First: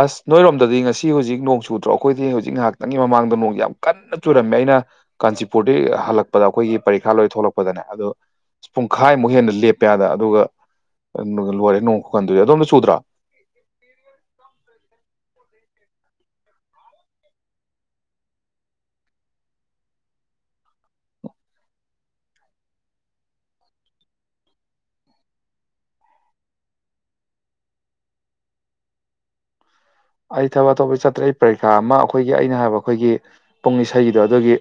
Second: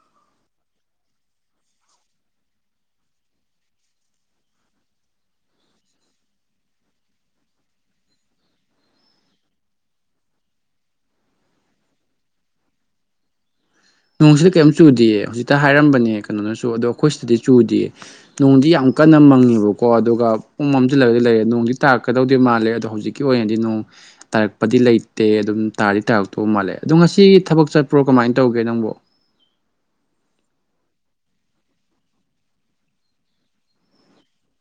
ꯑꯁ ꯅꯣꯏꯔꯣꯝꯗꯗꯤ ꯉꯁꯤ ꯍꯧꯖꯤꯛ ꯅꯣꯡ ꯆꯨꯗ꯭ꯔꯣ ꯑꯩꯈꯣꯏꯗꯤ ꯍꯧꯖꯤꯛ ꯉꯥꯏꯍꯥꯛꯇꯪꯒꯤ ꯃꯃꯥꯡꯗ ꯅꯣꯡꯁꯤ ꯌꯥꯝ ꯀꯟꯅ ꯆꯨꯔꯝꯃꯦ ꯑꯩꯅ ꯀꯥꯟꯆꯤꯄꯨꯔꯗꯒꯤ ꯍꯜꯂꯛꯄꯗ ꯑꯩꯈꯣꯏꯒꯤ ꯄꯔꯤꯈꯥ ꯂꯣꯏ ꯊꯣꯛꯂꯛꯄꯗꯅꯦ ꯑꯗꯣ ꯄꯨꯡꯈꯥꯏꯃꯨꯛ ꯍꯦꯟꯅ ꯂꯦꯞꯄꯦ ꯍꯥꯏꯕ ꯑꯗꯨꯒ ꯂꯣꯏꯔꯦ ꯅꯣꯡ ꯈꯨꯀꯟꯗꯨꯗꯤ ꯑꯗꯣꯝꯗ ꯆꯨꯗ꯭ꯔꯥ ꯅꯣꯡꯁꯤꯗ ꯀꯔꯤꯝ ꯆꯨꯗꯦꯌꯦ ꯍꯧꯖꯤꯛꯇ ꯍꯥꯏꯔꯝꯕꯅꯦ ꯀꯩꯅꯣꯅꯁꯨ ꯑꯗꯣ ꯑꯩꯈꯣꯏ ꯁꯤꯗꯗꯤ ꯆꯨꯗꯦꯌꯦ ꯅꯣꯡꯗꯤ ꯌꯥꯝ ꯀꯟꯅ ꯃꯪꯉꯦꯕꯀꯣ ꯑꯗꯨꯒ ꯄꯨꯡꯃꯝ ꯃꯝꯁꯤꯜꯂꯒꯗꯤ ꯂꯩꯔꯦ ꯅꯣꯡꯗꯤ ꯇꯥꯔꯛꯀꯗꯧꯗꯤ ꯃꯥꯜꯂꯦ ꯑꯗꯣ ꯍꯧꯖꯤꯛ ꯀꯤ ꯑꯣꯏꯅꯗꯤ ꯅꯣꯡ ꯇꯥꯔꯛꯄꯗꯤ ꯂꯩꯇꯦ ꯑꯗꯨꯝ ꯇꯥꯗꯤ ꯇꯥꯔꯛꯇꯧꯕ ꯃꯥꯜꯂꯦ ꯑꯗꯣ ꯉꯁꯤ ꯊꯕꯛ ꯆꯠꯄ꯭ꯔꯣ ꯀꯃꯥꯏꯅ ꯇꯧꯒꯦ ꯅꯪꯕꯣ ꯑꯩ ꯊꯕꯛ ꯑꯇꯣꯞꯄꯗꯤ ꯆꯠꯇ꯭ꯔꯦ ꯑꯩ ꯄꯔꯤꯈꯥ ꯑꯃ ꯑꯩꯈꯣꯏꯒꯤ ꯑꯩꯅ ꯍꯥꯏꯕ ꯑꯩꯈꯣꯏꯒꯤ ꯄꯨꯡ ꯏꯁꯩꯗꯣ ꯑꯗꯨꯒꯤ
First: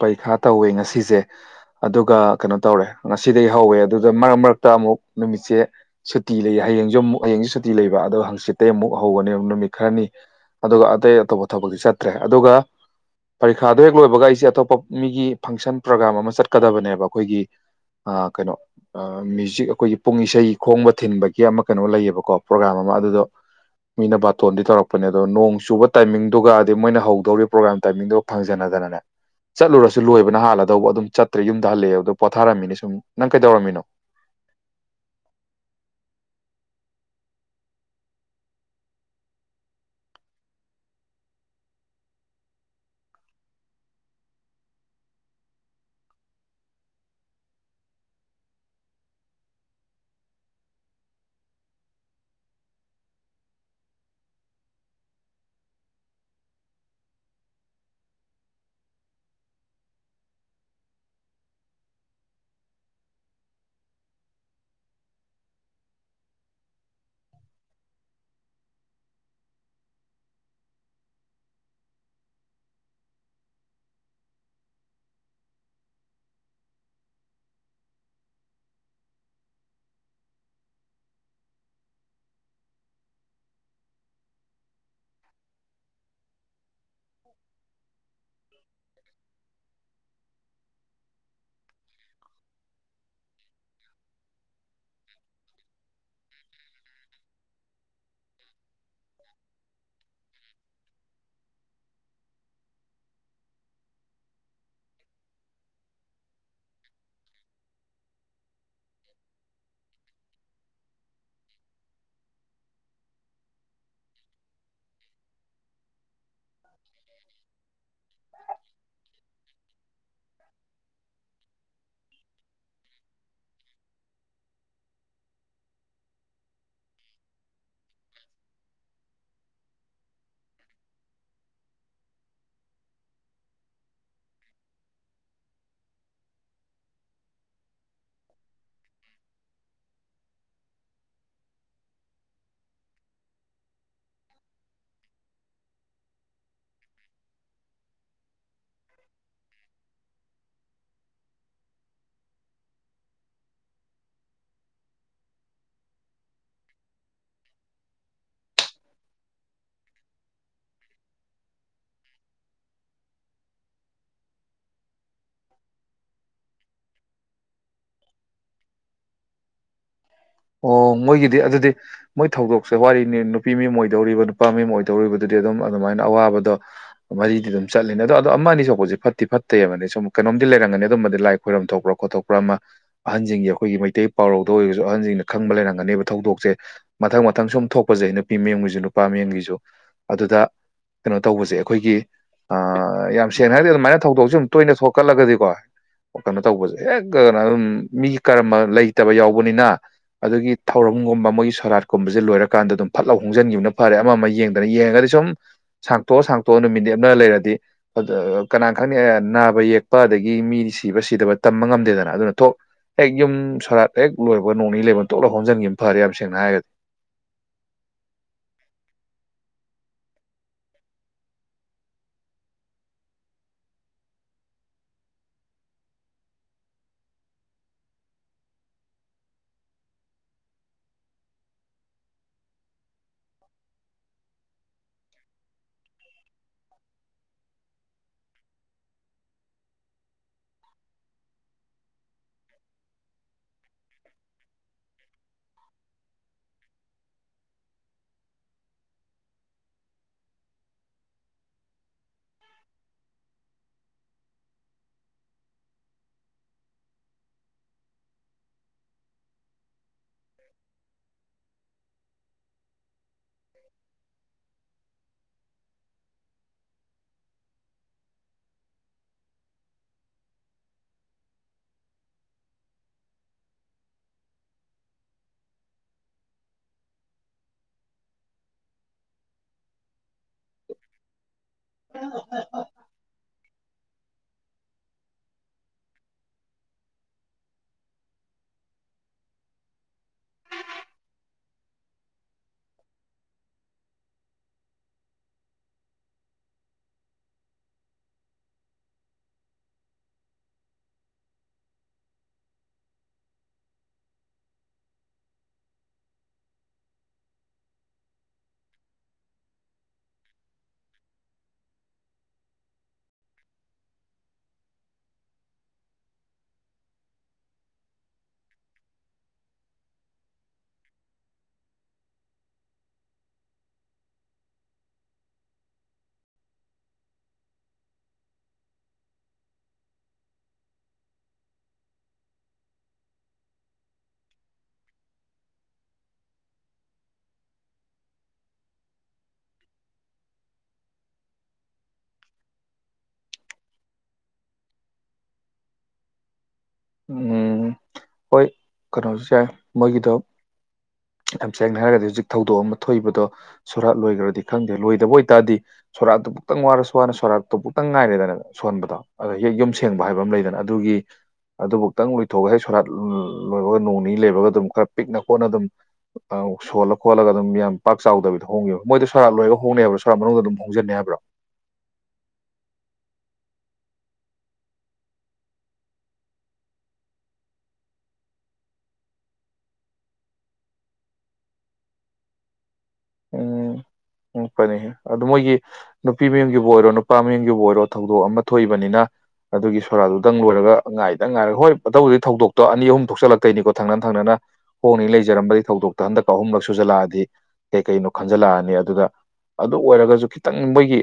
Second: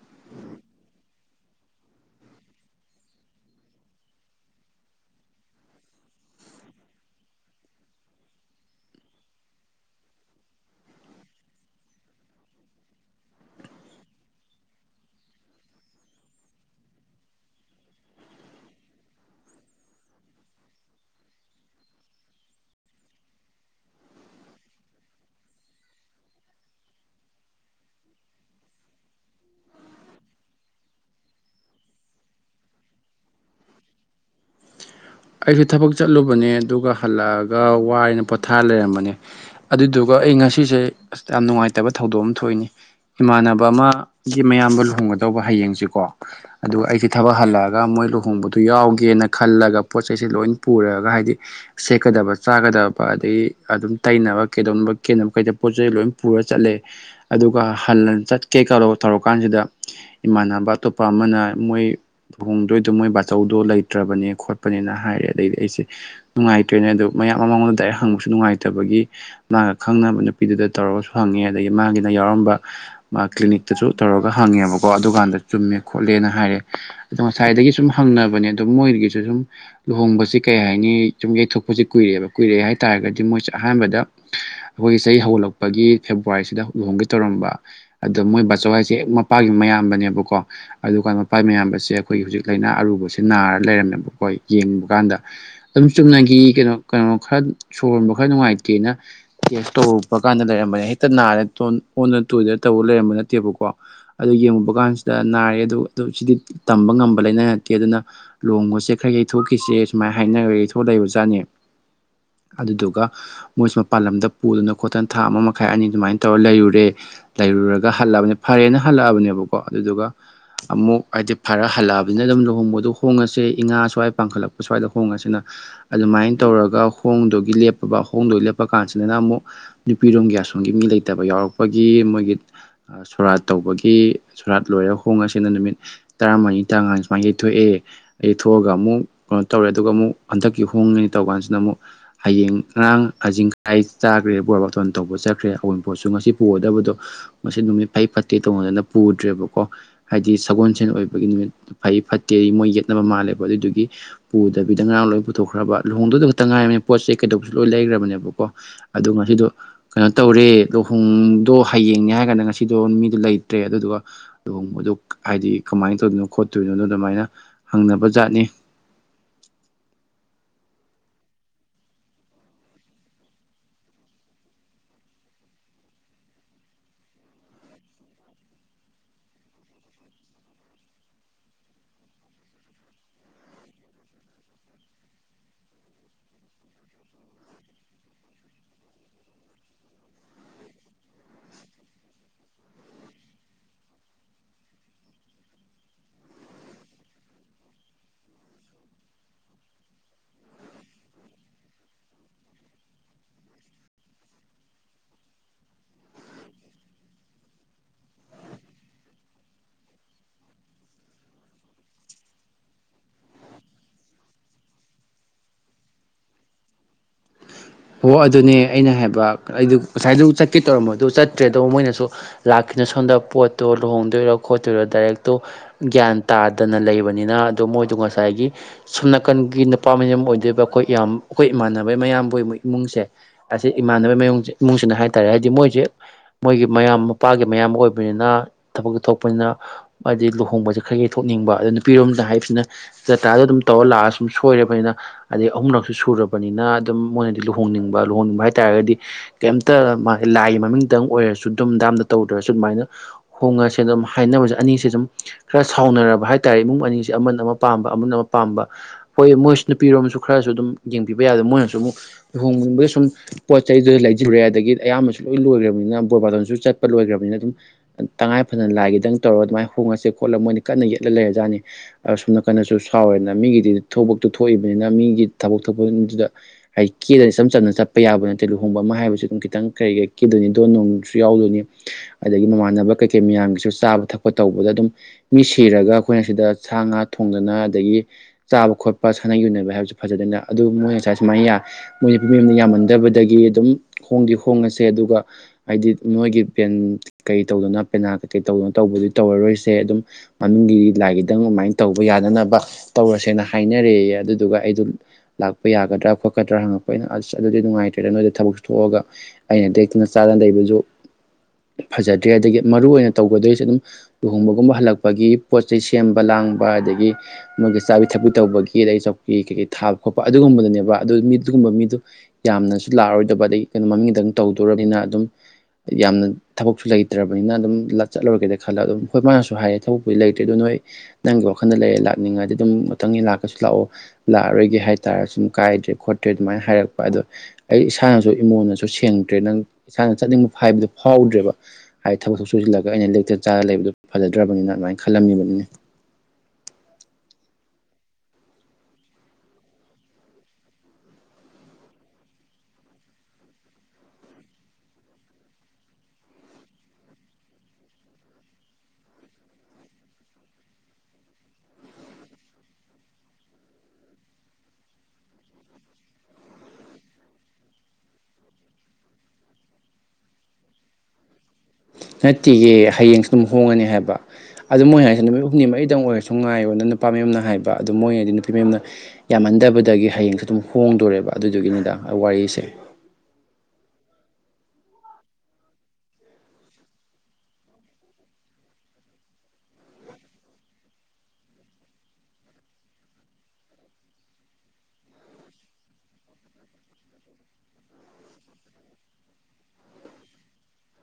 ꯄꯩꯈꯥ ꯇꯧꯋꯦ ꯉꯁꯤꯁꯦ ꯑꯗꯨꯒ ꯀꯩꯅꯣ ꯇꯧꯔꯦ ꯉꯁꯤꯗꯒꯤ ꯍꯧꯋꯦ ꯑꯗꯨꯗ ꯃꯔꯛ ꯃꯔꯛꯇ ꯑꯃꯨꯛ ꯅꯨꯃꯤꯠꯁꯦ ꯁꯨꯇꯤ ꯂꯩꯌꯦ ꯍꯌꯦꯡꯁꯨ ꯑꯃꯨꯛ ꯍꯌꯦꯡꯁꯨ ꯁꯨꯇꯤ ꯂꯩꯕ ꯑꯗꯣ ꯍꯪꯆꯤꯠꯇꯩ ꯑꯃꯨꯛ ꯍꯧꯒꯅꯦꯕ ꯅꯨꯃꯤꯠ ꯈꯔꯅꯤ ꯑꯗꯨꯒ ꯑꯇꯩ ꯑꯇꯣꯞꯄ ꯊꯕꯛꯇꯤ ꯆꯠꯇ꯭ꯔꯦ ꯑꯗꯨꯒ ꯄꯔꯤꯈꯥꯗꯣ ꯍꯦꯛ ꯂꯣꯏꯕꯒ ꯑꯩꯁꯦ ꯑꯇꯣꯞꯄ ꯃꯤꯒꯤ ꯐꯪꯁꯟ ꯄ꯭ꯔꯣꯒ꯭ꯔꯥꯝ ꯑꯃ ꯆꯠꯀꯗꯕꯅꯦꯕ ꯑꯩꯈꯣꯏꯒꯤ ꯑꯥ ꯀꯩꯅꯣ ꯑꯥ ꯃ꯭ꯌꯨꯖꯤꯛ ꯑꯩꯈꯣꯏꯒꯤ ꯄꯨꯡ ꯏꯁꯩ ꯈꯣꯡꯕ ꯊꯤꯟꯕꯒꯤ ꯑꯃ ꯀꯩꯅꯣ ꯂꯩꯌꯦꯕꯀꯣ ꯄ꯭ꯔꯣꯒꯥꯥꯝ ꯑꯃ ꯑꯗꯨꯗꯣ ꯃꯤꯅ ꯕꯥꯇꯣꯟꯗꯤ ꯇꯧꯔꯛꯄꯅꯦ ꯑꯗꯣ ꯅꯣꯡ ꯆꯨꯕ ꯇꯥꯏꯃꯤꯡꯗꯨꯒ ꯑꯗꯩ ꯃꯣꯏꯅ ꯍꯧꯗꯧꯔꯤꯕ ꯄ꯭ꯔꯣꯒ꯭ꯔꯥꯝ ꯇꯥꯏꯃꯤꯡꯗꯨꯒ ꯐꯥꯡꯖꯟꯅꯗꯅꯅꯦ ꯆꯠꯂꯨꯔꯁꯨ ꯂꯣꯏꯕꯅ ꯍꯥꯜꯂꯗꯧꯕ ꯑꯗꯨꯝ ꯆꯠꯇ꯭ꯔꯦ ꯌꯨꯝꯗ ꯍꯜꯂꯛꯑꯦ ꯑꯗꯣ ꯄꯣꯊꯥꯔꯝꯃꯤꯅꯤ ꯁꯨꯝ ꯅꯪ ꯀꯩꯗꯧꯔꯝꯃꯤꯅꯣ ꯑꯩꯁꯨ ꯊꯕꯛ ꯆꯠꯂꯨꯕꯅꯦ ꯑꯗꯨꯒ ꯍꯜꯂꯛꯑꯒ ꯋꯥꯏꯅ ꯄꯣꯊꯥ ꯂꯩꯔꯝꯕꯅꯦ ꯑꯗꯨꯗꯨꯒ ꯑꯩ ꯉꯁꯤꯁꯦ ꯑꯁ ꯌꯥꯝ ꯅꯨꯡꯉꯥꯏꯇꯕ ꯊꯧꯗꯣꯛ ꯑꯃ ꯊꯣꯛꯏꯅꯤ ꯏꯃꯥꯟꯅꯕ ꯑꯃ ꯒꯤ ꯃꯌꯥꯝꯕ ꯂꯨꯍꯣꯡꯒꯗꯧꯕ ꯍꯌꯦꯡꯁꯤꯀꯣ ꯑꯗꯨꯒ ꯑꯩꯁꯤ ꯊꯕꯛ ꯍꯜꯂꯛꯑꯒ ꯃꯣꯏ ꯂꯨꯍꯣꯡꯕꯗꯨ ꯌꯥꯎꯒꯦꯅ ꯈꯜꯂꯒ ꯄꯣꯠ ꯆꯩꯩꯁꯦ ꯂꯣꯏ ꯄꯨꯔꯒ ꯍꯥꯏꯗꯤ ꯁꯦꯠꯀꯗꯕ ꯆꯥꯒꯗꯕ ꯑꯗꯒꯤ ꯑꯗꯨꯝ ꯇꯩꯅꯕ ꯀꯩꯗꯧꯅꯕ ꯀꯦꯅꯕ ꯀꯩꯗ ꯄꯣꯠ ꯆꯩ ꯂꯣꯏ ꯄꯨꯔꯥ ꯆꯠꯂꯦ ꯑꯗꯨꯒ ꯍꯜꯂꯟ ꯆꯠꯀꯦ [unintelligible] ꯇꯧꯔ ꯀꯥꯟꯁꯤꯗ ꯏꯃꯥꯟꯅꯕ ꯑꯇꯣꯞꯄ ꯑꯃꯅ ꯃꯣꯏ ꯂꯨꯍꯣꯡꯗꯣꯏꯗꯣ ꯃꯣꯏ ꯕꯥꯆꯧꯗꯣ ꯂꯩꯇ꯭ꯔꯕꯅꯦ ꯈꯣꯠ ꯄꯅꯦꯅ ꯍꯥꯏꯔꯦ ꯑꯗꯩꯗꯤ ꯑꯩꯁꯦ ꯅꯨꯡꯉꯥꯏꯇ꯭ꯔꯦꯅꯦ ꯑꯗꯣ ꯃꯌꯥꯝ ꯃꯉꯣꯟꯗ ꯗꯥꯏꯔꯦꯛ ꯍꯪꯕꯁꯨ ꯅꯨꯡꯉꯥꯏꯇꯕꯒꯤ ꯃꯥꯒ ꯈꯪꯅꯕ ꯅꯨꯄꯤꯗꯨꯗ ꯇꯧꯔꯒꯁꯨ ꯍꯪꯉꯦ ꯑꯗꯒꯤ ꯃꯥꯒꯤꯗ ꯌꯥꯎꯔꯝꯕ ꯃꯥ ꯀ꯭ꯂꯤꯅꯤꯛꯇꯁꯨ ꯇꯧꯔꯒ ꯍꯪꯉꯦꯕꯀꯣ ꯑꯗꯨꯀꯥꯟꯗ ꯆꯨꯝꯃꯦ ꯈꯣꯠꯂꯦꯅ ꯍꯥꯏꯔꯦ ꯑꯗꯣ ꯉꯁꯥꯏꯗꯒꯤ ꯁꯨꯝ ꯍꯪꯅꯕꯅꯦ ꯑꯗꯨ ꯃꯣꯏꯗꯒꯤꯁꯨ ꯁꯨꯝ ꯂꯨꯍꯣꯡꯕꯁꯤ ꯀꯩ ꯍꯥꯏꯅꯤ ꯁꯨꯝ ꯌꯩꯊꯣꯛꯄꯁꯤ ꯀꯨꯏꯔꯦꯕ ꯀꯨꯏꯔꯦ ꯍꯥꯏꯇꯥꯔꯒꯗꯤ ꯃꯣꯏꯁꯦ ꯑꯍꯥꯟꯕꯗ ꯑꯈꯣꯏꯒꯤ ꯆꯍꯤ ꯍꯧꯒꯠꯂꯛꯄꯒꯤ ꯐꯦꯕ꯭ꯋꯥꯔꯤꯁꯤꯗ ꯍꯧ ꯂꯨꯍꯣꯡꯒꯦ ꯇꯧꯔꯝꯕ ꯑꯗꯣ ꯃꯣꯏ ꯕꯥꯆꯧ ꯍꯥꯏꯁꯦ ꯍꯦꯛ ꯃꯄꯥꯒꯤ ꯃꯌꯥꯝꯕꯅꯦꯕꯀꯣ ꯑꯗꯨ ꯈ꯭ꯋꯥꯏ ꯃꯞ ꯄꯥꯏ ꯃꯌꯥꯝꯕꯁꯦ ꯑꯩꯈꯣꯏꯒꯤ ꯍꯧꯖꯤꯛ ꯂꯥꯏꯅꯥ ꯑꯔꯨꯕꯁꯦ ꯅꯥꯔꯥ ꯂꯩꯔꯝꯃꯦꯕꯀꯣ ꯌꯦꯡꯉꯨꯕ ꯀꯥꯟꯗ ꯑꯗꯨꯝ ꯆꯨꯝꯅꯒꯤ ꯀꯩꯅꯣ ꯀꯩꯅꯣ ꯈꯔ ꯁꯣꯔ ꯍꯣꯟꯕ ꯈꯔ ꯅꯨꯡꯉꯥꯏꯇꯦꯅ ꯇꯦꯁ ꯇꯧꯔꯨꯕ ꯀꯥꯟꯗ ꯂꯩꯔꯝꯕꯅꯦ ꯍꯦꯛꯇ ꯅꯥꯔꯦ ꯇꯣꯟ ꯑꯣꯟꯗ ꯇꯣꯏꯗꯅ ꯇꯧꯔꯥ ꯂꯩꯔꯝꯕ ꯅꯠꯇꯦꯕꯀꯣ ꯑꯗꯨ ꯌꯦꯡꯉꯨꯕ ꯀꯥꯟꯁꯤꯗ ꯅꯥꯔꯦ ꯑꯗꯨ ꯑꯗꯨ ꯁꯤꯗꯤ ꯇꯝꯕ ꯉꯝꯕ ꯂꯩꯅꯥ ꯅꯠꯇꯦ ꯑꯗꯨꯅ ꯂꯨꯍꯣꯡꯕꯁꯦ ꯈꯔ ꯌꯩꯊꯣꯛꯈꯤꯁꯦ ꯁꯨꯃꯥꯏ ꯍꯥꯏꯅꯔ ꯌꯩꯊꯣꯛꯑ ꯂꯩꯕꯖꯥꯠꯅꯤ ꯑꯗꯨꯗꯨꯒ ꯃꯣꯏꯁꯨ ꯃꯄꯥꯟꯂꯝꯗ ꯄꯨꯗꯅ ꯈꯣꯠꯇꯅ ꯊꯥ ꯑꯃ ꯃꯈꯥꯏ ꯑꯅꯤ ꯗꯨꯃꯥꯏ ꯇꯧꯔ ꯂꯩꯔꯨꯔꯦ ꯂꯩꯔꯨꯔꯒ ꯍꯜꯂꯛꯑꯕꯅꯦ ꯐꯔꯦꯅ ꯍꯜꯂꯛꯑꯕꯅꯦꯕꯀꯣ ꯑꯗꯨꯗꯨꯒ ꯑꯃꯨꯛ ꯍꯥꯏꯗꯤ ꯐꯔ ꯍꯜꯂꯛꯑꯕꯅꯤꯅ ꯑꯗꯨꯝ ꯂꯨꯍꯣꯡꯕꯗꯨ ꯍꯣꯡꯉꯁꯦ ꯏꯉꯥ ꯁ꯭ꯋꯥꯏ ꯄꯥꯡꯈꯠꯂꯛꯄ ꯁ꯭ꯋꯥꯏꯗ ꯍꯣꯡꯉꯁꯦꯅ ꯑꯗꯨꯃꯥꯏ ꯇꯧꯔꯒ ꯍꯣꯡꯗꯣꯒꯤ ꯂꯦꯞꯄꯕ ꯍꯣꯡꯗꯣꯏ ꯂꯦꯞꯄ ꯀꯥꯟꯁꯤꯗꯅ ꯑꯃꯨꯛ ꯅꯨꯄꯤꯔꯣꯝꯒꯤ ꯑꯁꯣꯝꯒꯤ ꯃꯤ ꯂꯩꯇꯕ ꯌꯥꯎꯔꯛꯄꯒꯤ ꯃꯣꯏꯒꯤ ꯁꯣꯔꯥꯠ ꯇꯧꯕꯒꯤ ꯁꯣꯔꯥꯠ ꯂꯣꯏꯔ ꯍꯣꯡꯉꯁꯦꯅ ꯅꯨꯃꯤꯠ ꯇꯔꯥꯃꯔꯤ ꯇꯔꯥꯉꯥ ꯁꯨꯃꯥꯏ ꯌꯩꯊꯣꯛꯑꯦ ꯌꯩꯊꯣꯛꯑꯒ ꯑꯃꯨꯛ ꯀꯩꯅꯣ ꯇꯧꯔꯦ ꯑꯗꯨꯒ ꯑꯃꯨꯛ ꯍꯟꯗꯛꯀꯤ ꯍꯣꯡꯉꯅꯤ ꯇꯧꯀꯥꯟꯁꯤꯗ ꯑꯃꯨꯛ ꯍꯌꯦꯡ ꯉꯔꯥꯡ ꯍꯩꯖꯤꯡ ꯈꯔꯥꯏ ꯆꯥꯒ꯭ꯔꯦ ꯕꯣꯔꯕꯥꯥꯇꯣꯟ ꯇꯧꯕ ꯆꯠꯈ꯭ꯔꯦ ꯑꯋꯨꯟ ꯄꯣꯠꯁꯨ ꯉꯁꯤ ꯄꯨꯒꯗꯕꯗꯣ ꯉꯁꯤ ꯅꯨꯃꯤꯠ ꯐꯩ ꯐꯠꯇꯦ ꯇꯧꯅꯗꯅ ꯄꯨꯗ꯭ꯔꯦꯕꯀꯣ ꯍꯥꯏꯗꯤ ꯁꯒꯣꯜꯁꯦꯟ ꯑꯣꯏꯕꯒꯤ ꯅꯨꯃꯤꯠ ꯐꯩ ꯐꯠꯇꯦ ꯃꯣꯏ ꯌꯦꯠꯅꯕ ꯃꯥꯜꯂꯦꯕ ꯑꯗꯨꯏꯗꯨꯒꯤ ꯄꯨꯗꯕꯤꯗ ꯉꯔꯥꯡ ꯂꯣꯏꯅ ꯄꯨꯊꯣꯛꯈ꯭ꯔꯕ ꯂꯨꯍꯣꯡꯗꯣꯏꯗꯨ ꯈꯛꯇ ꯉꯥꯏꯔꯃꯤꯅ ꯄꯣꯠ ꯆꯩ ꯀꯩꯗꯧꯕꯁꯨ ꯂꯣꯏ ꯂꯩꯒ꯭ꯔꯕꯅꯦꯕꯀꯣ ꯑꯗꯨ ꯉꯁꯤꯗꯨ ꯀꯩꯅꯣ ꯇꯧꯔꯦ ꯂꯨꯍꯣꯡꯗꯣ ꯍꯌꯦꯡꯅꯦ ꯍꯥꯏꯀꯥꯟꯗ ꯉꯁꯤꯗꯣ ꯃꯤꯗꯣ ꯂꯩꯇ꯭ꯔꯦ ꯑꯗꯨꯗꯨꯒ ꯂꯨꯍꯣꯡꯕꯗꯨ ꯍꯥꯏꯗꯤ ꯀꯃꯥꯏ ꯇꯧꯗꯣꯏꯅꯣ ꯈꯣꯠꯇꯣꯏꯅꯣꯗꯨ ꯑꯗꯨꯃꯥꯏꯅ ꯍꯪꯅꯕ ꯖꯥꯠꯅꯤ ꯑꯣ ꯃꯣꯏꯒꯤꯗꯤ ꯑꯗꯨꯗꯤ ꯃꯣꯏ ꯊꯧꯗꯣꯛꯁꯦ ꯋꯥꯔꯤꯅꯤ ꯅꯨꯄꯤ ꯃꯌꯨꯝ ꯑꯣꯏꯗꯧꯔꯤꯕ ꯅꯨꯄꯥ ꯃꯌꯨꯝ ꯑꯣꯏꯗꯧꯔꯤꯕꯗꯨꯗꯤ ꯑꯗꯨꯝ ꯑꯗꯨꯃꯥꯏꯅ ꯑꯋꯥꯕꯗꯣ ꯃꯔꯤꯗꯤ ꯑꯗꯨꯝ ꯆꯠꯂꯤꯅꯤ ꯑꯗꯣ ꯑꯗꯣ ꯑꯃꯅꯤ ꯁꯣꯛꯄꯁꯤ ꯐꯠꯇꯤ ꯐꯠꯇꯦꯕꯅꯤ ꯁꯨꯝ ꯀꯩꯅꯣꯝꯗꯤ ꯂꯩꯔꯝꯒꯅꯤ ꯑꯗꯨꯝꯕꯗꯤ ꯂꯥꯏ ꯈꯣꯏꯔꯝ ꯊꯣꯛꯄꯥ ꯈꯣꯠꯇꯣꯛꯄ ꯄ꯭ꯔꯥ ꯑꯃ ꯑꯍꯟꯖꯤꯡꯒꯤ ꯑꯩꯈꯣꯏꯒꯤ ꯃꯩꯇꯩ ꯄꯥꯎꯔꯧꯗ ꯑꯣꯏꯔꯒꯁꯨ ꯑꯍꯟꯖꯤꯡꯅ ꯈꯪꯕ ꯂꯩꯔꯝꯒꯅꯦꯕ ꯊꯧꯗꯣꯛꯁꯦ ꯃꯊꯪ ꯃꯊꯪ ꯁꯨꯝ ꯊꯣꯛꯄꯖꯦ ꯅꯨꯄꯤ ꯃꯌꯨꯝꯒꯤꯁꯨ ꯅꯨꯄꯥ ꯃꯌꯨꯝꯒꯤꯁꯨ ꯑꯗꯨꯗ ꯀꯩꯅꯣ ꯇꯧꯕꯁꯦ ꯑꯩꯈꯣꯏꯒꯤ ꯑꯥ ꯌꯥꯝ ꯁꯦꯡꯅ ꯍꯥꯏꯔꯗꯤ ꯑꯗꯨꯃꯥꯏꯅ ꯊꯧꯗꯣꯛꯁꯤ ꯁꯨꯝ ꯇꯣꯏꯅ ꯊꯣꯛꯀꯜꯂꯒꯗꯤꯀꯣ ꯀꯩꯅꯣ ꯇꯧꯕꯁꯦ ꯍꯦꯛ ꯀ ꯅꯑꯗꯨꯝ ꯃꯤꯒꯤ ꯀꯔꯃ ꯂꯩꯇꯕ ꯌꯥꯎꯕꯅꯤꯅ ꯑꯗꯨꯒꯤ ꯊꯧꯔꯝꯒꯨꯝꯕ ꯃꯣꯏꯒꯤ ꯁꯣꯔꯥꯠꯀꯨꯝꯕꯁꯦ ꯂꯣꯏꯔꯀꯥꯟꯗ ꯑꯗꯨꯝ ꯐꯠꯂꯥꯎ ꯍꯣꯡꯖꯤꯟꯈꯤꯕꯅ ꯐꯔꯦ ꯑꯃ ꯑꯃ ꯌꯦꯡꯗꯅ ꯌꯦꯡꯉꯒꯗꯤ ꯁꯨꯝ ꯁꯥꯡꯇꯣꯛꯑ ꯁꯥꯡꯇꯣꯛꯑ ꯅꯨꯃꯤꯠ ꯂꯦꯞꯅ ꯂꯩꯔꯗꯤ, ꯑꯗ ꯀꯅꯥ ꯈꯪꯅꯤ ꯅꯥꯕ ꯌꯦꯛꯄ ꯑꯗꯒꯤ ꯃꯤꯗꯤ ꯁꯤꯕ ꯁꯤꯗꯕ ꯇꯝꯕ ꯉꯝꯗꯦꯗꯅ ꯑꯗꯨꯅ ꯊꯣꯛ ꯍꯦꯛ ꯌꯨꯝ ꯁꯣꯔꯥꯠ ꯍꯦꯛ ꯂꯣꯏꯕ ꯅꯣꯡ ꯅꯤꯅꯤ ꯂꯩꯕꯒ ꯊꯣꯛꯂꯥꯎ ꯍꯣꯟꯖꯤꯟꯈꯤꯕꯅ ꯐꯔꯦ ꯌꯥꯝ ꯁꯦꯡꯅ ꯍꯥꯏꯔꯒꯗꯤ꯫ ꯑꯣ ꯑꯗꯨꯅꯦ ꯑꯩꯅ ꯍꯥꯏꯕ ꯑꯩꯗꯨ ꯉꯁꯥꯏꯗꯨ ꯆꯠꯀꯦ ꯇꯧꯔꯝꯕꯗꯨ ꯆꯠꯇ꯭ꯔꯦ ꯑꯗꯨꯗꯣ ꯃꯣꯏꯅꯁꯨ ꯂꯥꯛꯈꯤꯅ ꯁꯣꯝꯗ ꯄꯣꯠꯇꯣ ꯂꯨꯍꯣꯡꯗꯣꯏꯔꯣ ꯈꯣꯠꯇꯣꯏꯔꯣ ꯗꯥꯏꯔꯦꯛꯇꯣ ꯒ꯭ꯌꯥꯟ ꯇꯥꯗꯅ ꯂꯩꯕꯅꯤꯅ ꯑꯗꯣ ꯃꯣꯏꯗꯣ ꯉꯁꯥꯏꯒꯤ ꯁꯣꯝ ꯅꯥꯀꯟꯒꯤ ꯅꯨꯄꯥ ꯃꯌꯝ ꯑꯣꯏꯗꯣꯏꯕ ꯑꯩꯈꯣꯏ ꯏꯌꯥꯝ ꯑꯩꯈꯣꯏ ꯏꯃꯥꯟꯅꯕꯩ ꯃꯌꯥꯝꯕ ꯏꯃꯨꯡꯁꯦ ꯑꯁꯤ ꯏꯃꯥꯟꯅꯕ ꯃꯌꯨꯝꯁꯦ ꯏꯃꯨꯡꯁꯤꯅ ꯍꯥꯏꯇꯥꯔꯦ ꯍꯥꯏꯗꯤ ꯃꯣꯏꯁꯦ ꯃꯣꯏꯒꯤ ꯃꯌꯥꯝ ꯃꯄꯥꯒꯤ ꯃꯌꯥꯝ ꯑꯣꯏꯕꯅꯤꯅ ꯊꯕꯛꯇ ꯊꯣꯛꯄꯅꯤꯅ ꯃꯥꯗꯤ ꯂꯨꯍꯣꯡꯕꯁꯦ ꯈꯔꯒꯤ ꯊꯣꯛꯅꯤꯡꯕ ꯑꯗ ꯅꯨꯄꯤꯔꯣꯝꯗ ꯍꯥꯏꯕꯁꯤꯅ ꯖꯥꯇ꯭ꯔꯥꯗꯣ ꯑꯗꯨꯝ ꯇꯧꯔ ꯂꯥꯛꯑ ꯁꯨꯝ ꯁꯣꯏꯔꯕꯅꯤꯅ ꯑꯗꯩ ꯑꯍꯨꯝꯂꯛꯁꯨ ꯁꯨꯔꯕꯅꯤꯅ ꯑꯗꯨꯝ ꯃꯣꯏꯅ ꯂꯨꯍꯣꯡꯅꯤꯡꯕ ꯂꯨꯍꯣꯡꯅꯤꯡꯕ ꯍꯥꯏꯇꯥꯥꯔꯒꯗꯤ ꯀꯩꯝꯇ ꯃꯥ ꯂꯥꯏꯒꯤ ꯃꯃꯤꯡꯇꯪ ꯑꯣꯏꯔꯁꯨ ꯗꯨꯝ ꯗꯥꯝꯗ ꯇꯧꯗ꯭ꯔꯁꯨ ꯑꯗꯨꯃꯥꯏꯅ ꯍꯣꯡꯉꯁꯦ ꯑꯗꯨꯝ ꯍꯥꯏꯅꯕꯁꯦ ꯑꯅꯤꯁꯦ ꯑꯁꯨꯝ ꯈꯔ ꯁꯥꯎꯅꯔꯕ ꯍꯥꯏ ꯇꯥꯔꯦ, ꯏꯃꯨꯡ ꯑꯅꯤꯁꯦ ꯑꯃꯅ ꯑꯃ ꯄꯥꯝꯕ ꯑꯃꯅ ꯑꯃ ꯄꯥꯝꯕ꯫ ꯍꯣꯏ ꯃꯣꯏ ꯅꯨꯄꯤꯔꯣꯝꯁꯨ ꯈꯔꯁꯨ ꯑꯗꯨꯝ ꯌꯦꯡꯕꯤꯕ ꯌꯥꯗꯦ ꯃꯣꯏꯅꯁꯨ ꯑꯃꯨꯛ ꯂꯨꯍꯣꯡꯕꯒꯤ ꯁꯨꯝ ꯄꯣꯠ ꯆꯩꯖꯨ ꯂꯩꯖꯔꯦ ꯑꯗꯒꯤ ꯑꯌꯥꯝꯕꯁꯨ ꯂꯣꯏ ꯂꯣꯏꯈ꯭ꯔꯕꯅꯤꯅ ꯕꯣꯔꯕꯥꯇꯣꯟꯁꯨ ꯆꯠꯄ ꯂꯣꯏꯈ꯭ꯔꯕꯅꯤꯅ ꯑꯗꯨꯝ ꯇꯉꯥꯏ ꯐꯗꯅ ꯂꯥꯏꯒꯤꯗꯪ ꯇꯧꯔꯒ ꯑꯗꯨꯃꯥꯏꯅ ꯍꯣꯡꯉꯁꯦ ꯈꯣꯠꯂꯒ ꯃꯣꯏꯅ ꯀꯟꯅ ꯌꯦꯠꯂ ꯂꯩꯔꯖꯥꯠꯅꯤ꯫ ꯑꯁꯣꯝ ꯅꯥ ꯀꯟꯅꯁꯨ ꯁꯥꯎꯋꯦꯅ ꯃꯤꯒꯤꯗꯤ ꯊꯕꯛꯇꯨ ꯊꯣꯛꯏꯕꯅꯤꯅ ꯃꯤꯒꯤ ꯊꯕꯛ ꯊꯣꯛꯄꯗꯨꯗ ꯀꯦꯗꯥꯅ ꯏꯆꯝ ꯆꯝꯅ ꯆꯠꯄ ꯌꯥꯕ ꯅꯠꯇꯦ ꯂꯨꯍꯣꯡꯕ ꯑꯃ ꯍꯥꯏꯕꯁꯤ ꯑꯗꯨꯝ ꯈꯤꯇꯪ ꯀꯔꯤ ꯀꯔꯤ ꯀꯦꯗꯣꯏꯅꯤ ꯗꯣꯟ ꯅꯨꯡꯁꯨ ꯌꯥꯎꯗꯣꯏꯅꯤ꯫ ꯑꯗꯒꯤ ꯃꯃꯥꯟꯅꯕ ꯀꯩꯀꯩ ꯃꯤꯌꯥꯝꯒꯤꯁꯨ ꯆꯥꯕ ꯊꯛꯄ ꯇꯧꯕꯗ ꯑꯗꯨꯝ ꯃꯤ ꯁꯤꯔꯒ ꯑꯩꯈꯣꯏꯅ ꯁꯤꯗ ꯁꯥ ꯉꯥ ꯊꯣꯡꯗꯅ ꯑꯗꯒꯤ ꯆꯥꯕ ꯈꯣꯠꯄ ꯁꯥꯅꯩ ꯌꯨꯅꯩꯕ ꯍꯥꯏꯕꯁꯨ ꯐꯖꯗꯦꯅ ꯑꯗꯨ ꯃꯣꯏ ꯉꯁꯥꯏ ꯁꯨꯃꯥꯏꯅ ꯌꯥ ꯃꯣꯏ ꯅꯨꯄꯤ ꯃꯌꯨꯝꯅ ꯌꯥꯝꯃꯟꯗꯕꯗꯒꯤ ꯑꯗꯨꯝ ꯍꯣꯡꯗꯤ ꯍꯣꯡꯉꯁꯦ ꯑꯗꯨꯒ ꯍꯥꯏꯗꯤ ꯃꯣꯏꯒꯤ ꯄꯦꯟ ꯀꯩ ꯇꯧꯗꯅ ꯄꯦꯅꯥ ꯀꯩ ꯀꯩ ꯇꯧꯗꯅ ꯇꯧꯕꯗꯤ ꯇꯧꯔꯔꯣꯏꯁꯦ ꯑꯗꯨꯝ ꯃꯅꯨꯡꯒꯤ ꯂꯥꯏꯒꯤꯗꯪ ꯑꯗꯨꯃꯥꯏꯅ ꯇꯧꯕ ꯌꯥꯗꯅꯕ ꯇꯧꯔꯁꯦꯅ ꯍꯥꯏꯅꯔꯛꯑꯦ ꯑꯗꯨꯗꯨꯒ ꯑꯩꯗꯨ ꯂꯥꯛꯄ ꯌꯥꯒꯗ꯭ꯔꯥ ꯈꯣꯠꯀꯗ꯭ꯔꯥ ꯍꯪꯉꯛ ꯑꯩꯈꯣꯏꯅ ꯑꯁ ꯑꯗꯨꯗꯤ ꯅꯨꯡꯉꯥꯏꯇ꯭ꯔꯦꯗ ꯅꯣꯏꯗ ꯊꯕꯛꯁꯨ ꯊꯣꯛꯑꯒ ꯑꯩꯅ ꯇꯦꯛꯇꯅ ꯆꯥꯗꯅ ꯂꯩꯕꯁꯨ ꯐꯖꯗ꯭ꯔꯦ ꯑꯗꯒꯤ ꯃꯔꯨ ꯑꯣꯏꯅ ꯇꯧꯒꯗꯣꯏꯁꯦ ꯑꯗꯨꯝ ꯂꯨꯍꯣꯡꯕꯒꯨꯝꯕ ꯍꯜꯂꯛꯄꯒꯤ ꯄꯣꯠ ꯆꯩ ꯁꯦꯝꯕ ꯂꯥꯡꯕ ꯑꯗꯒꯤ, ꯃꯣꯏꯒꯤ ꯆꯥꯕꯤ ꯊꯛꯄꯤ ꯇꯧꯕꯒꯤ ꯑꯗꯒꯤ ꯆꯧꯀꯤ ꯀꯩꯀꯩ ꯊꯥꯕ ꯈꯣꯠꯄ ꯑꯗꯨꯒꯨꯝꯕꯗꯨꯅꯦꯕ ꯑꯗꯨ ꯑꯗꯨꯒꯨꯝꯕ ꯃꯤꯗꯨ ꯌꯥꯝꯅꯁꯨ ꯂꯥꯛꯑꯔꯣꯏꯗꯕ ꯑꯗꯒꯤ ꯀꯩꯅꯣ ꯃꯃꯤꯡꯗꯪ ꯇꯧꯗꯣꯕꯔꯅꯤꯅ ꯑꯗꯨꯝ ꯌꯥꯝꯅ ꯊꯕꯛꯁꯨ ꯂꯩꯇ꯭ꯔꯕꯅꯤꯅ ꯑꯗꯨꯝ ꯆꯠꯂꯔꯣꯏꯒꯦꯗ ꯈꯜꯂꯒ ꯑꯗꯨꯝ ꯍꯣꯏ ꯃꯥꯅꯁꯨ ꯍꯥꯏꯌꯦ ꯊꯕꯛꯄꯨꯗꯤ ꯂꯩꯇ꯭ꯔꯦ ꯑꯗꯨ ꯅꯣꯏ ꯅꯪꯒꯤ ꯋꯥꯈꯟꯗ ꯂꯩꯔꯦ꯫ ꯂꯥꯛꯅꯤꯡꯉꯗꯤ ꯑꯗꯨꯝ ꯃꯊꯪꯒꯤ ꯂꯥꯛꯑꯒꯁꯨ ꯂꯥꯛꯑꯣ꯫ ꯂꯥꯛꯑꯔꯣꯏꯒꯦ ꯍꯥꯏꯇꯥꯔꯁꯨ ꯀꯥꯏꯗ꯭ꯔꯦ ꯈꯣꯠꯇ꯭ꯔꯦ ꯑꯗꯨꯃꯥꯏꯅ ꯍꯥꯏꯔꯛꯄ ꯑꯗꯣ ꯑꯩ ꯏꯁꯥꯅꯁꯨ ꯏꯃꯣꯟꯅꯁꯨ ꯁꯦꯡꯗ꯭ꯔꯦ ꯅꯪ ꯏꯁꯥꯅ ꯆꯠꯅꯤꯡꯕ ꯍꯥꯏꯕꯗꯨ ꯐꯥꯎꯗ꯭ꯔꯦꯕ꯫ ꯍꯥꯏꯗꯤ ꯊꯕꯛꯁꯨ ꯁꯨꯁꯤꯜꯂꯒ ꯑꯩꯅ ꯂꯦꯛꯇ ꯆꯥꯔ ꯂꯩꯕꯗꯨꯣ ꯐꯖꯗ꯭ꯔꯕꯅꯤꯅ ꯑꯗꯨꯃꯥꯏꯅ ꯈꯜꯂꯝꯅꯤꯕ ꯃꯤꯅ꯫ ꯍꯣꯏ ꯀꯩꯅꯣꯁꯨ ꯌꯥꯏ ꯃꯣꯏꯒꯤꯗꯣ ꯌꯥꯝ ꯁꯦꯡꯅ ꯍꯥꯏꯔꯒꯗꯤ ꯍꯧꯖꯤꯛ ꯊꯧꯗꯣꯛ ꯑꯃ ꯊꯣꯛꯏꯕꯗꯣ ꯁꯣꯔꯥꯠ ꯂꯣꯏꯈ꯭ꯔꯗꯤ ꯈꯪꯗꯦ ꯂꯣꯏꯗꯕ ꯑꯣꯏꯇꯥꯔꯗꯤ ꯁꯣꯔꯥꯠꯇꯣꯕꯨꯛꯇꯪ ꯋꯥꯔꯁꯨ ꯋꯥꯅ ꯁꯣꯔꯥꯥꯛꯇꯣꯕꯨꯛꯇꯪ ꯉꯥꯏꯔꯦꯗꯅ ꯁꯣꯟꯕꯗꯣ ꯑꯗ ꯍꯦꯛ ꯌꯨꯝ ꯁꯦꯡꯕ ꯍꯥꯏꯕ ꯑꯃ ꯂꯩꯗꯅ ꯑꯗꯨꯒꯤ ꯑꯗꯨꯕꯨꯛꯇꯪ ꯂꯣꯏꯊꯣꯛꯑꯒ ꯍꯦꯛ ꯁꯣꯔꯥꯠ ꯂꯣꯏꯕꯒ ꯅꯣꯡ ꯅꯤꯅꯤ ꯂꯩꯕꯒ ꯑꯗꯨꯝ ꯈꯔ ꯄꯤꯛꯅ ꯈꯣꯠꯅ ꯑꯗꯨꯝ ꯑ ꯁꯣꯜꯂ ꯈꯣꯠꯂꯒ ꯑꯗꯨꯝ ꯌꯥꯝ ꯄꯥꯛ ꯆꯥꯎꯗꯕꯤꯗ ꯍꯣꯡꯉꯦꯕ ꯃꯣꯏꯗꯣ꯫ꯁꯣꯔꯥꯠ ꯂꯣꯏꯔ ꯍꯣꯡꯅꯤ ꯍꯥꯏꯕ꯭ꯔꯣ, ꯁꯣꯔꯥꯠ ꯃꯅꯨꯡꯗ ꯑꯗꯨꯝ ꯍꯣꯡꯖꯟꯅꯤ ꯍꯥꯏꯕ꯭ꯔꯣ? ꯅꯠꯇꯤꯌꯦ ꯍꯌꯦꯡꯁꯦ ꯑꯗꯨꯝ ꯍꯣꯡꯉꯅꯤ ꯍꯥꯏꯕ ꯑꯗꯣ ꯃꯣꯏ ꯍꯥꯏꯁꯦ ꯅꯨꯠ ꯍꯨꯝꯅꯤ ꯃꯥꯔꯤꯗꯪ ꯑꯣꯏꯔꯁꯨ ꯉꯥꯏꯌꯣꯅ ꯅꯨꯄꯥ ꯃꯌꯨꯝꯅ ꯍꯥꯏꯕ ꯑꯗꯨ ꯃꯣꯏ ꯍꯥꯏꯗꯤ ꯅꯨꯄꯤ ꯃꯌꯨꯝꯅ ꯌꯥꯝꯃꯟꯗꯕꯗꯒꯤ ꯍꯌꯦꯡꯁꯨ ꯑꯗꯨꯝ ꯍꯣꯡꯗꯣꯔꯦꯕ ꯑꯗꯨꯗꯨꯒꯤꯅꯤꯗ ꯋꯥꯔꯤꯁꯦ ꯎꯪ ꯄꯅ‌ꯦꯍ‌ꯦ ꯑꯗꯨ ꯃꯣꯏꯒꯤ ꯅꯨꯄꯤ ꯃꯌꯨꯝꯒꯤꯕꯨ ꯑꯣꯏꯔꯣ ꯅꯨꯄꯥ ꯃꯌꯨꯝꯒꯤꯕꯨ ꯑꯣꯏꯔꯣ ꯊꯧꯗꯣꯛ ꯑꯃ ꯊꯣꯛꯏꯕꯅꯤꯅ ꯑꯗꯨꯒꯤ ꯁꯣꯔꯥꯗꯨꯗꯪ ꯂꯣꯏꯔꯒ ꯉꯥꯏꯗꯪ ꯉꯥꯏꯔꯒ ꯍꯣꯏ ꯑꯇꯧꯕꯨꯗꯤ ꯊꯧꯗꯣꯛꯇꯣ ꯑꯅꯤ ꯑꯍꯨꯝ ꯊꯣꯛꯆꯜꯂꯛꯇꯩꯅꯤꯀꯣ ꯊꯪꯅ ꯊꯪꯅꯅ ꯍꯣꯡꯅꯤ ꯂꯩꯖꯔꯝꯕꯗꯩ ꯊꯧꯗꯣꯛꯇ ꯍꯟꯗꯛꯀ ꯑꯍꯨꯝꯂꯛ ꯁꯨꯖꯜꯂꯛꯑꯗꯤ ꯀꯩ ꯀꯩꯅꯣ ꯈꯟꯖꯜꯂꯛꯑꯅꯤ ꯑꯗꯨꯗ ꯑꯗꯨ ꯑꯣꯏꯔꯒꯁꯨ ꯈꯤꯇꯪ ꯃꯣꯏꯒꯤ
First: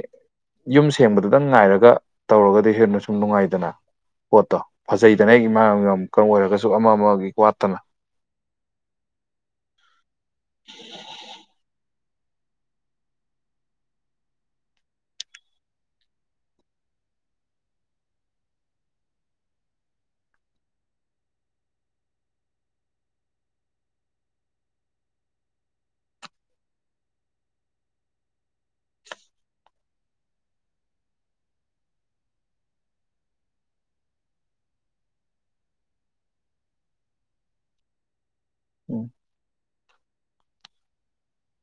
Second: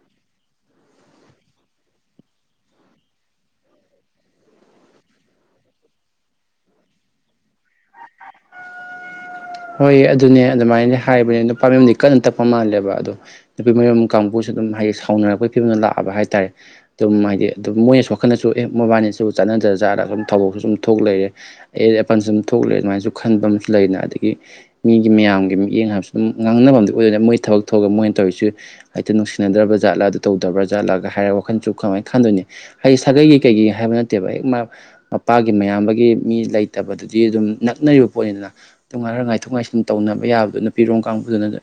ꯌꯨꯝ ꯁꯦꯡꯕꯗꯨꯗꯪ ꯉꯥꯏꯔꯒ ꯇꯧꯔꯒꯗꯤ ꯍꯦꯟꯅ ꯁꯨꯝ ꯅꯨꯡꯉꯥꯏꯗꯅ ꯄꯣꯠꯇꯣ ꯐꯖꯩꯗꯅ ꯑꯩ ꯏꯃꯥ [unintelligible] ꯑꯣꯏꯔꯒꯁꯨ ꯑꯃ ꯑꯃꯒꯤ ꯋꯥꯠꯇꯅ ꯍꯣꯏꯌ‌ꯦ ꯑꯗꯨꯅꯦ ꯑꯗꯨꯃꯥꯏꯗꯤ ꯍꯥꯏꯕꯅꯤ ꯅꯨꯄꯥ ꯃꯌꯨꯝꯗꯤ ꯀꯟꯅ ꯇꯛꯄ ꯃꯥꯜꯂꯦꯕ ꯑꯗꯣ ꯅꯨꯄꯤ ꯃꯌꯨꯝ ꯀꯥꯡꯕꯨꯁꯨ ꯑꯗꯨꯝ ꯍꯥꯏꯌꯦ ꯁꯥꯎꯅꯔꯛꯄꯩ ꯐꯤꯕꯝꯗ ꯂꯥꯛꯑꯕ ꯍꯥꯏꯇꯥꯔꯦ ꯑꯗꯨꯝ ꯍꯥꯏꯗꯤ ꯑꯗꯨꯝ ꯃꯣꯏꯅꯁꯨ ꯋꯥꯈꯜꯅꯁꯨ ꯑꯦ ꯃꯣꯏꯕꯥꯏꯅꯤꯁꯤꯕꯨ ꯆꯠꯅꯗ꯭ꯔꯖꯥꯠꯂꯥ ꯁꯨꯝ ꯊꯧꯗ‌ꯣꯛꯇ‌ꯣ ꯁꯨꯝ ꯊꯣꯛ ꯂꯩꯔꯦ ꯑꯩꯌꯦꯠ ꯑꯄꯟꯁꯨꯝ ꯊꯣꯛ ꯂꯩꯔ‌ꯦ‌ ꯑꯗꯨꯃꯥꯏꯖꯨ ꯈꯟꯕ ꯑꯃꯁꯨ ꯂꯩꯗꯅ ꯑꯗꯒꯤ ꯃꯤꯒꯤ ꯃꯌꯥꯝꯒꯤ ꯃꯤꯠꯌꯦꯡ ꯍꯥꯏꯕꯁꯨ ꯑꯗꯨꯝ ꯉꯥꯡꯅꯕ ꯑꯃꯗꯤ ꯑꯣꯏꯗꯅ ꯃꯣꯏ ꯊꯕꯛ ꯊꯣꯛꯑꯒ ꯃꯣꯏꯅ ꯇꯧꯔꯤꯁꯤ ꯍꯥꯏꯇꯤ ꯅꯨꯡꯁꯤꯅꯗ꯭ꯔꯕꯖꯥꯠꯂ ꯑꯗꯨ ꯇꯧꯗ꯭ꯔꯕꯖꯥꯠꯂꯒ ꯍꯥꯏꯔ ꯋꯥꯈꯟꯁꯨ ꯀꯃꯥꯏ ꯈꯟꯗꯣꯏꯅꯤ ꯍꯥꯏꯗꯤ ꯁꯥꯒꯩꯒꯤ ꯀꯩꯒꯤ ꯍꯥꯏꯕ ꯅꯠꯇꯦꯕ ꯍꯦꯛ ꯃꯥ ꯃꯄꯥꯒꯤ ꯃꯌꯥꯝꯕꯒꯤ ꯃꯤ ꯂꯩꯇꯕꯗꯨꯗꯤ ꯑꯗꯨꯝ ꯅꯛꯅꯔꯤꯕ ꯄꯣꯠꯅꯤꯗꯅ ꯎꯝ ꯇꯨꯉꯥꯔ ꯉꯥꯏꯊꯣꯛ ꯉꯥꯏꯁꯤꯟ ꯇꯧꯅꯕ ꯌꯥꯕꯗꯣ ꯅꯨꯄꯤꯔꯣꯝ ꯀꯥꯡꯕꯨꯗꯨꯅꯖꯨ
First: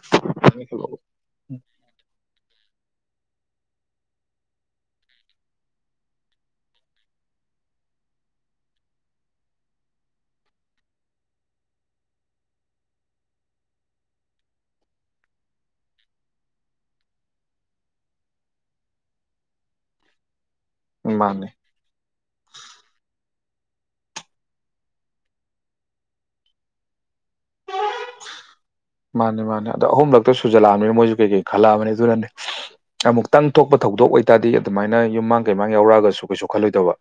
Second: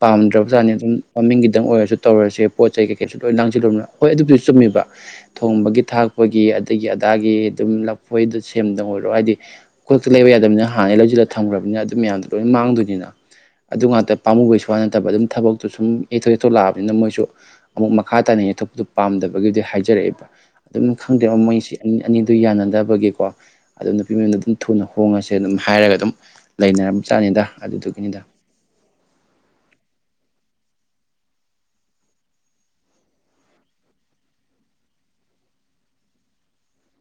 ꯄꯥꯝꯗ꯭ꯔꯕꯖꯥꯠꯅꯤ ꯑꯗꯨꯝ ꯃꯃꯤꯡꯒꯤꯗꯪ ꯑꯣꯏꯔꯖꯨ ꯇꯧꯔꯁꯦ ꯄꯣꯠ ꯆꯩ ꯀꯩꯀꯩꯁꯨ ꯂꯣꯏ ꯂꯥꯡꯖꯤꯜꯂꯨꯕꯅ ꯍꯣꯏ ꯑꯗꯨꯕꯨꯗꯤ ꯆꯨꯝꯃꯤꯕ ꯊꯣꯡꯕꯒꯤ ꯊꯥꯛꯄꯒꯤ ꯑꯗꯩꯒꯤ ꯑꯗꯥꯒꯤ ꯑꯗꯨꯝ ꯂꯐꯣꯏꯗ ꯁꯦꯝꯗ ꯑꯣꯏꯔꯣ ꯍꯥꯏꯗꯤ ꯈꯨꯗꯛꯇ ꯂꯩꯕ ꯌꯥꯗꯕꯅꯤꯅ ꯍꯥꯟꯅꯩ ꯂꯩꯖꯤꯜꯂ ꯊꯝꯒ꯭ꯔꯕꯅꯤꯅ ꯑꯗꯨ ꯃꯌꯥꯝꯗꯣ ꯂꯣꯏ ꯃꯥꯡꯗꯣꯏꯅꯤꯅ ꯑꯗꯨ ꯉꯥꯛꯇ ꯄꯥꯃꯨꯕꯩꯁꯨ ꯋꯥꯥ ꯅꯠꯇꯕ ꯑꯗꯨꯝ ꯊꯕꯛꯇꯨ ꯁꯨꯝ ꯌꯩꯊꯣ ꯌꯩꯊꯣ ꯂꯥꯛꯑꯕꯅꯤꯅ ꯃꯣꯏꯁꯨ ꯑꯃꯨꯛ ꯃꯈꯥ ꯇꯥꯅ ꯌꯩꯊꯣꯛꯄꯗꯨ ꯄꯥꯝꯗꯕꯒꯤꯗꯤ ꯍꯥꯏꯖꯔꯛꯑꯦꯕ ꯑꯗꯨꯝ ꯎꯝ ꯈꯪꯗꯦꯕ ꯃꯥꯅꯦ ꯃꯣꯏꯁꯦ ꯑꯅꯤ ꯑꯅꯤꯗꯨ ꯌꯥꯅꯗꯕꯒꯤꯀꯣ ꯑꯗꯨꯝ ꯅꯨꯄꯤ ꯃꯌꯨꯝꯗ ꯑꯗꯨꯝ ꯊꯨꯅ ꯍꯣꯡꯉꯁꯦ ꯑꯗꯨꯝ ꯍꯥꯏꯔꯒ ꯑꯗꯨꯝ ꯂꯩꯅꯔꯝꯕ ꯖꯥꯠꯅꯤꯗ ꯑꯗꯨꯗꯨꯒꯤꯅꯤꯗ ꯃꯥꯅꯦ ꯃꯥꯅꯦ ꯑꯗꯣ ꯑꯍꯨꯝꯂꯛꯇ ꯁꯨꯖꯜꯂꯛꯑꯕꯅꯤꯅ ꯃꯣꯏꯖꯨ ꯀꯩꯀꯩ ꯈꯜꯂꯛꯑꯕꯅꯤ ꯑꯗꯨꯅꯅꯦ ꯑꯃꯨꯛꯇꯪ ꯊꯣꯛꯄ ꯊꯧꯗꯣꯛ ꯑꯣꯏꯇꯥꯔꯗꯤ ꯑꯗꯨꯃꯥꯏꯅ ꯌꯨꯝꯃꯥꯡ ꯀꯩꯃꯥꯡ ꯌꯥꯎꯔꯛꯑꯒꯁꯨ ꯀꯩꯁꯨ ꯈꯜꯂꯣꯏꯗꯕ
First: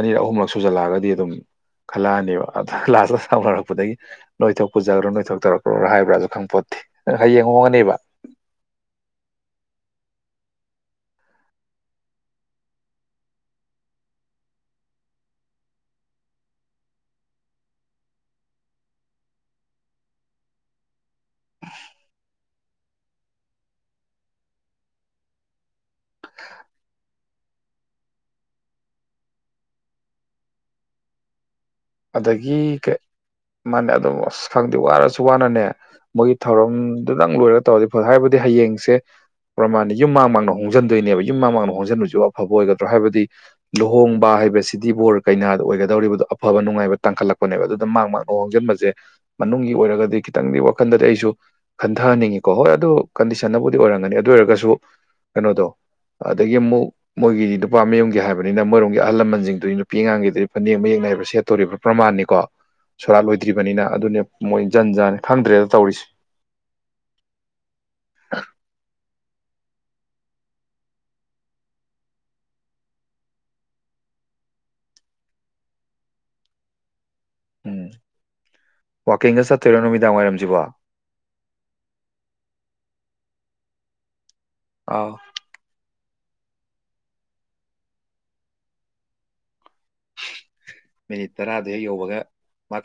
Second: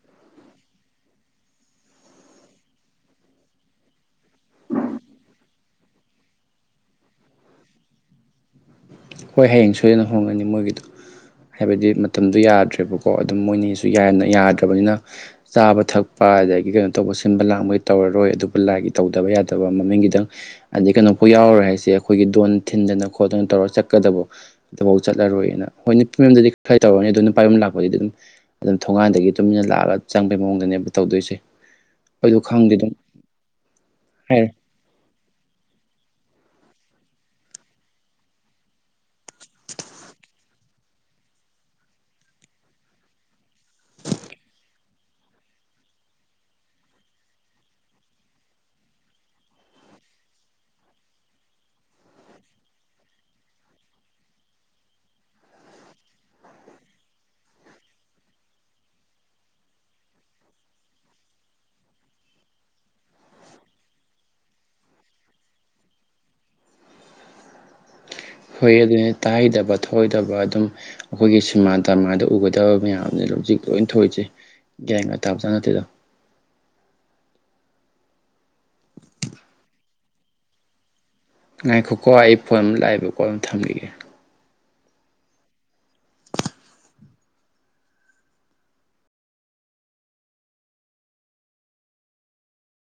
ꯑꯅꯤꯔꯛ ꯑꯍꯨꯝꯂꯛ ꯁꯨꯖꯜꯂꯛꯑꯒꯗꯤ ꯑꯗꯨꯝ ꯈꯜꯂꯛꯑꯅꯦꯕ ꯑꯗ ꯂꯥꯁꯇ ꯁꯥꯎꯅꯔꯛꯄꯗꯒꯤ ꯅꯣꯏꯊꯣꯛ ꯄꯨꯖꯒ꯭ꯔꯣ ꯅꯣꯏ ꯊꯣꯛ ꯇꯧꯔꯛꯈ꯭ꯔꯣ ꯍꯥꯏꯕ꯭ꯔꯥ ꯈꯪꯄꯣꯠꯇ‌ꯦ ꯍꯌꯦꯡ ꯍꯣꯡꯉꯅꯦꯕ ꯍꯣꯏ ꯍꯌꯦꯡ ꯁꯣꯏꯗꯅ ꯍꯣꯡꯒꯅꯤ ꯃꯣꯏꯒꯤꯗꯣ ꯍꯥꯏꯕꯗꯤ ꯃꯇꯝꯗꯣ ꯌꯥꯗ꯭ꯔꯦꯕꯀꯣ ꯑꯗꯨꯝ ꯃꯣꯏꯅꯤꯁꯨ ꯌꯥꯟꯅ ꯌꯥꯗ꯭ꯔꯕꯅꯤꯅ ꯆꯥꯕ ꯊꯛꯄ ꯑꯗꯒꯤ ꯀꯩꯅꯣ ꯇꯧꯕ ꯁꯤꯟꯕ ꯂꯥꯡꯕ ꯃ‌ꯣꯏ ꯇꯧꯔꯔꯣꯏ ꯑꯗꯨꯕꯨ ꯂꯥꯏꯒꯤ ꯇꯧꯗꯕ ꯌꯥꯗꯕ ꯃꯃꯤꯡꯒꯤꯗꯪ ꯑꯗꯩ ꯀꯩꯅꯣꯐ‌ꯣꯏ ꯌꯥꯎꯔꯔꯣꯏ ꯍꯥꯏꯁꯦ ꯑꯩꯈꯣꯏꯒꯤ ꯗꯣꯟ ꯊꯤꯟꯗꯅ ꯈꯣꯠꯇꯅ ꯇꯧꯔꯒ ꯆꯠ ꯀꯗꯕꯣ ꯑꯗꯨꯐꯧ ꯆꯠꯂꯔꯣꯏꯅ ꯍꯣꯏ ꯅꯨꯄꯤ ꯃꯌꯨꯝꯗꯗꯤ ꯈꯔ ꯇꯧꯔꯅꯤ ꯑꯗꯨ ꯅꯨꯄꯥꯥꯏ ꯌꯨꯝ ꯂꯥꯛꯄꯗꯗꯤ ꯑꯗꯨꯝ ꯑꯗꯨꯝ ꯊꯣꯡꯒꯥꯟꯗꯒꯤ ꯇꯨꯃꯤꯟꯅ ꯂꯥꯛꯑꯒ ꯆꯪꯕꯩ ꯃꯑꯣꯡꯗꯅꯦꯕ ꯇꯧꯗꯣꯏꯁꯦ ꯑꯗꯨ ꯈꯪꯗꯦ ꯑꯗꯒꯤ ꯑꯗꯨꯝ ꯀꯩ ꯃꯥꯅꯦ ꯑꯗ‌ꯣ ꯑꯁ ꯍꯥꯏꯔꯦ ꯈꯪ ꯋꯥꯔꯁꯨ ꯋꯥꯅꯅꯦ ꯃꯣꯏꯒꯤ ꯊꯧꯔꯝꯗꯨꯗꯪ ꯂꯣꯏꯔ ꯇꯧꯔꯗꯤ ꯐꯗꯧ ꯍꯥꯏꯕꯗꯤ ꯍꯌꯦꯡꯁꯦ ꯄ꯭ꯔꯃꯥꯟꯅꯤ ꯌꯨꯝ ꯃꯥꯡ ꯃꯥꯡꯅ ꯍꯣꯡꯖꯤꯟꯗꯣꯏꯅꯦꯕ ꯌꯨꯝ ꯃꯥꯡ ꯃꯥꯡꯅ ꯍꯣꯡꯖꯟꯕꯁꯤꯕꯨ ꯑꯐꯕ ꯑꯣꯏꯒꯗ꯭ꯔꯣ ꯍꯥꯏꯕꯗꯤ ꯂꯨꯍꯣꯡꯕ ꯍꯥꯏꯕꯁꯤꯗꯤ ꯕꯣꯔ ꯀꯩꯅꯥ ꯑꯣꯏꯒꯗꯧꯔꯤꯕꯗꯣ ꯑꯐꯕ ꯅꯨꯡꯉꯥꯏꯕ ꯇꯥꯡꯈꯠꯂꯛꯄꯅꯦꯕ ꯑꯗꯨꯗ ꯃꯥꯡ ꯃꯥꯡꯅ ꯍꯣꯡꯖꯤꯟꯕꯁꯦ ꯃꯅꯨꯡꯒꯤ ꯑꯣꯏꯔꯒꯗꯤ ꯈꯤꯇꯪꯗꯤ ꯋꯥꯈꯟꯗꯗꯤ ꯑꯩꯁꯨ ꯈꯟꯊꯍꯟꯅꯤꯡꯉꯤꯀꯣ ꯍꯣꯏ ꯑꯗꯨ ꯀꯟꯗꯤꯁꯟꯅꯕꯨꯗꯤ ꯑꯣꯏꯔꯝꯒꯅꯤ ꯑꯗꯨ ꯑꯣꯏꯔꯒꯁꯨ ꯀꯩꯅꯣꯗꯣ ꯑꯗꯒꯤ ꯑꯃꯨꯛ ꯃꯣꯏꯒꯤ ꯅꯨꯄꯥ ꯃꯌꯨꯝꯒꯤ ꯍꯥꯏꯕꯅꯤꯅ ꯃꯣꯏꯔꯣꯝꯒꯤ ꯑꯍꯜ ꯂꯃꯟꯖꯤꯡꯗꯨꯗꯤ ꯅꯨꯄꯤ ꯑꯉꯥꯡꯒꯤꯗꯤ ꯐꯅꯦꯛ ꯃꯌꯦꯛꯅꯥꯏꯕ ꯊꯦꯠꯇꯣꯔꯤꯕ ꯄ꯭ꯔꯃꯥꯟꯅꯤꯀꯣ ꯁꯣꯔꯥꯠ ꯂꯣꯏꯗ꯭ꯔꯤꯕꯅꯤꯅ ꯑꯗꯨꯅꯦ ꯃꯣꯏ ꯖꯟ ꯖꯥꯅꯤ ꯈꯪꯗ꯭ꯔꯦꯗ ꯇꯧꯔꯤꯁꯦ ꯍꯣꯏ ꯑꯗꯨꯅꯦ ꯇꯥꯍꯩꯗꯕ ꯊꯣꯑꯣꯏꯗꯕ ꯑꯗꯨꯝ ꯑꯈꯣꯏꯒꯤ ꯁꯤꯝꯃꯥ ꯗꯝꯃꯥꯗ ꯎꯒꯗꯕ ꯃꯌꯥꯝꯖꯤ ꯍꯧꯖꯤꯛ ꯂꯣꯏꯟ ꯊꯣꯏꯖꯦ ꯒ꯭ꯌꯥꯡꯒ ꯇꯥꯕꯖꯥ ꯅꯠꯇꯦꯗ ꯎꯝ ꯋꯥꯛꯀꯤꯡꯒ ꯆꯠꯇꯣꯏꯔꯣ ꯅꯨꯃꯤꯗꯥꯡ ꯋꯥꯏꯔꯝꯖꯤꯕꯣ ꯉꯥꯏꯈꯣꯀꯣ ꯑꯩ ꯐꯣꯟ ꯑꯝ ꯂꯥꯑꯦꯕꯀꯣ ꯑꯝ ꯊꯝꯒꯤꯒꯦ ꯑꯥꯎ ꯃꯤꯅꯤꯠ ꯇꯔꯥꯗꯨ ꯍꯦꯛ ꯌꯧꯕꯒ ꯃꯥ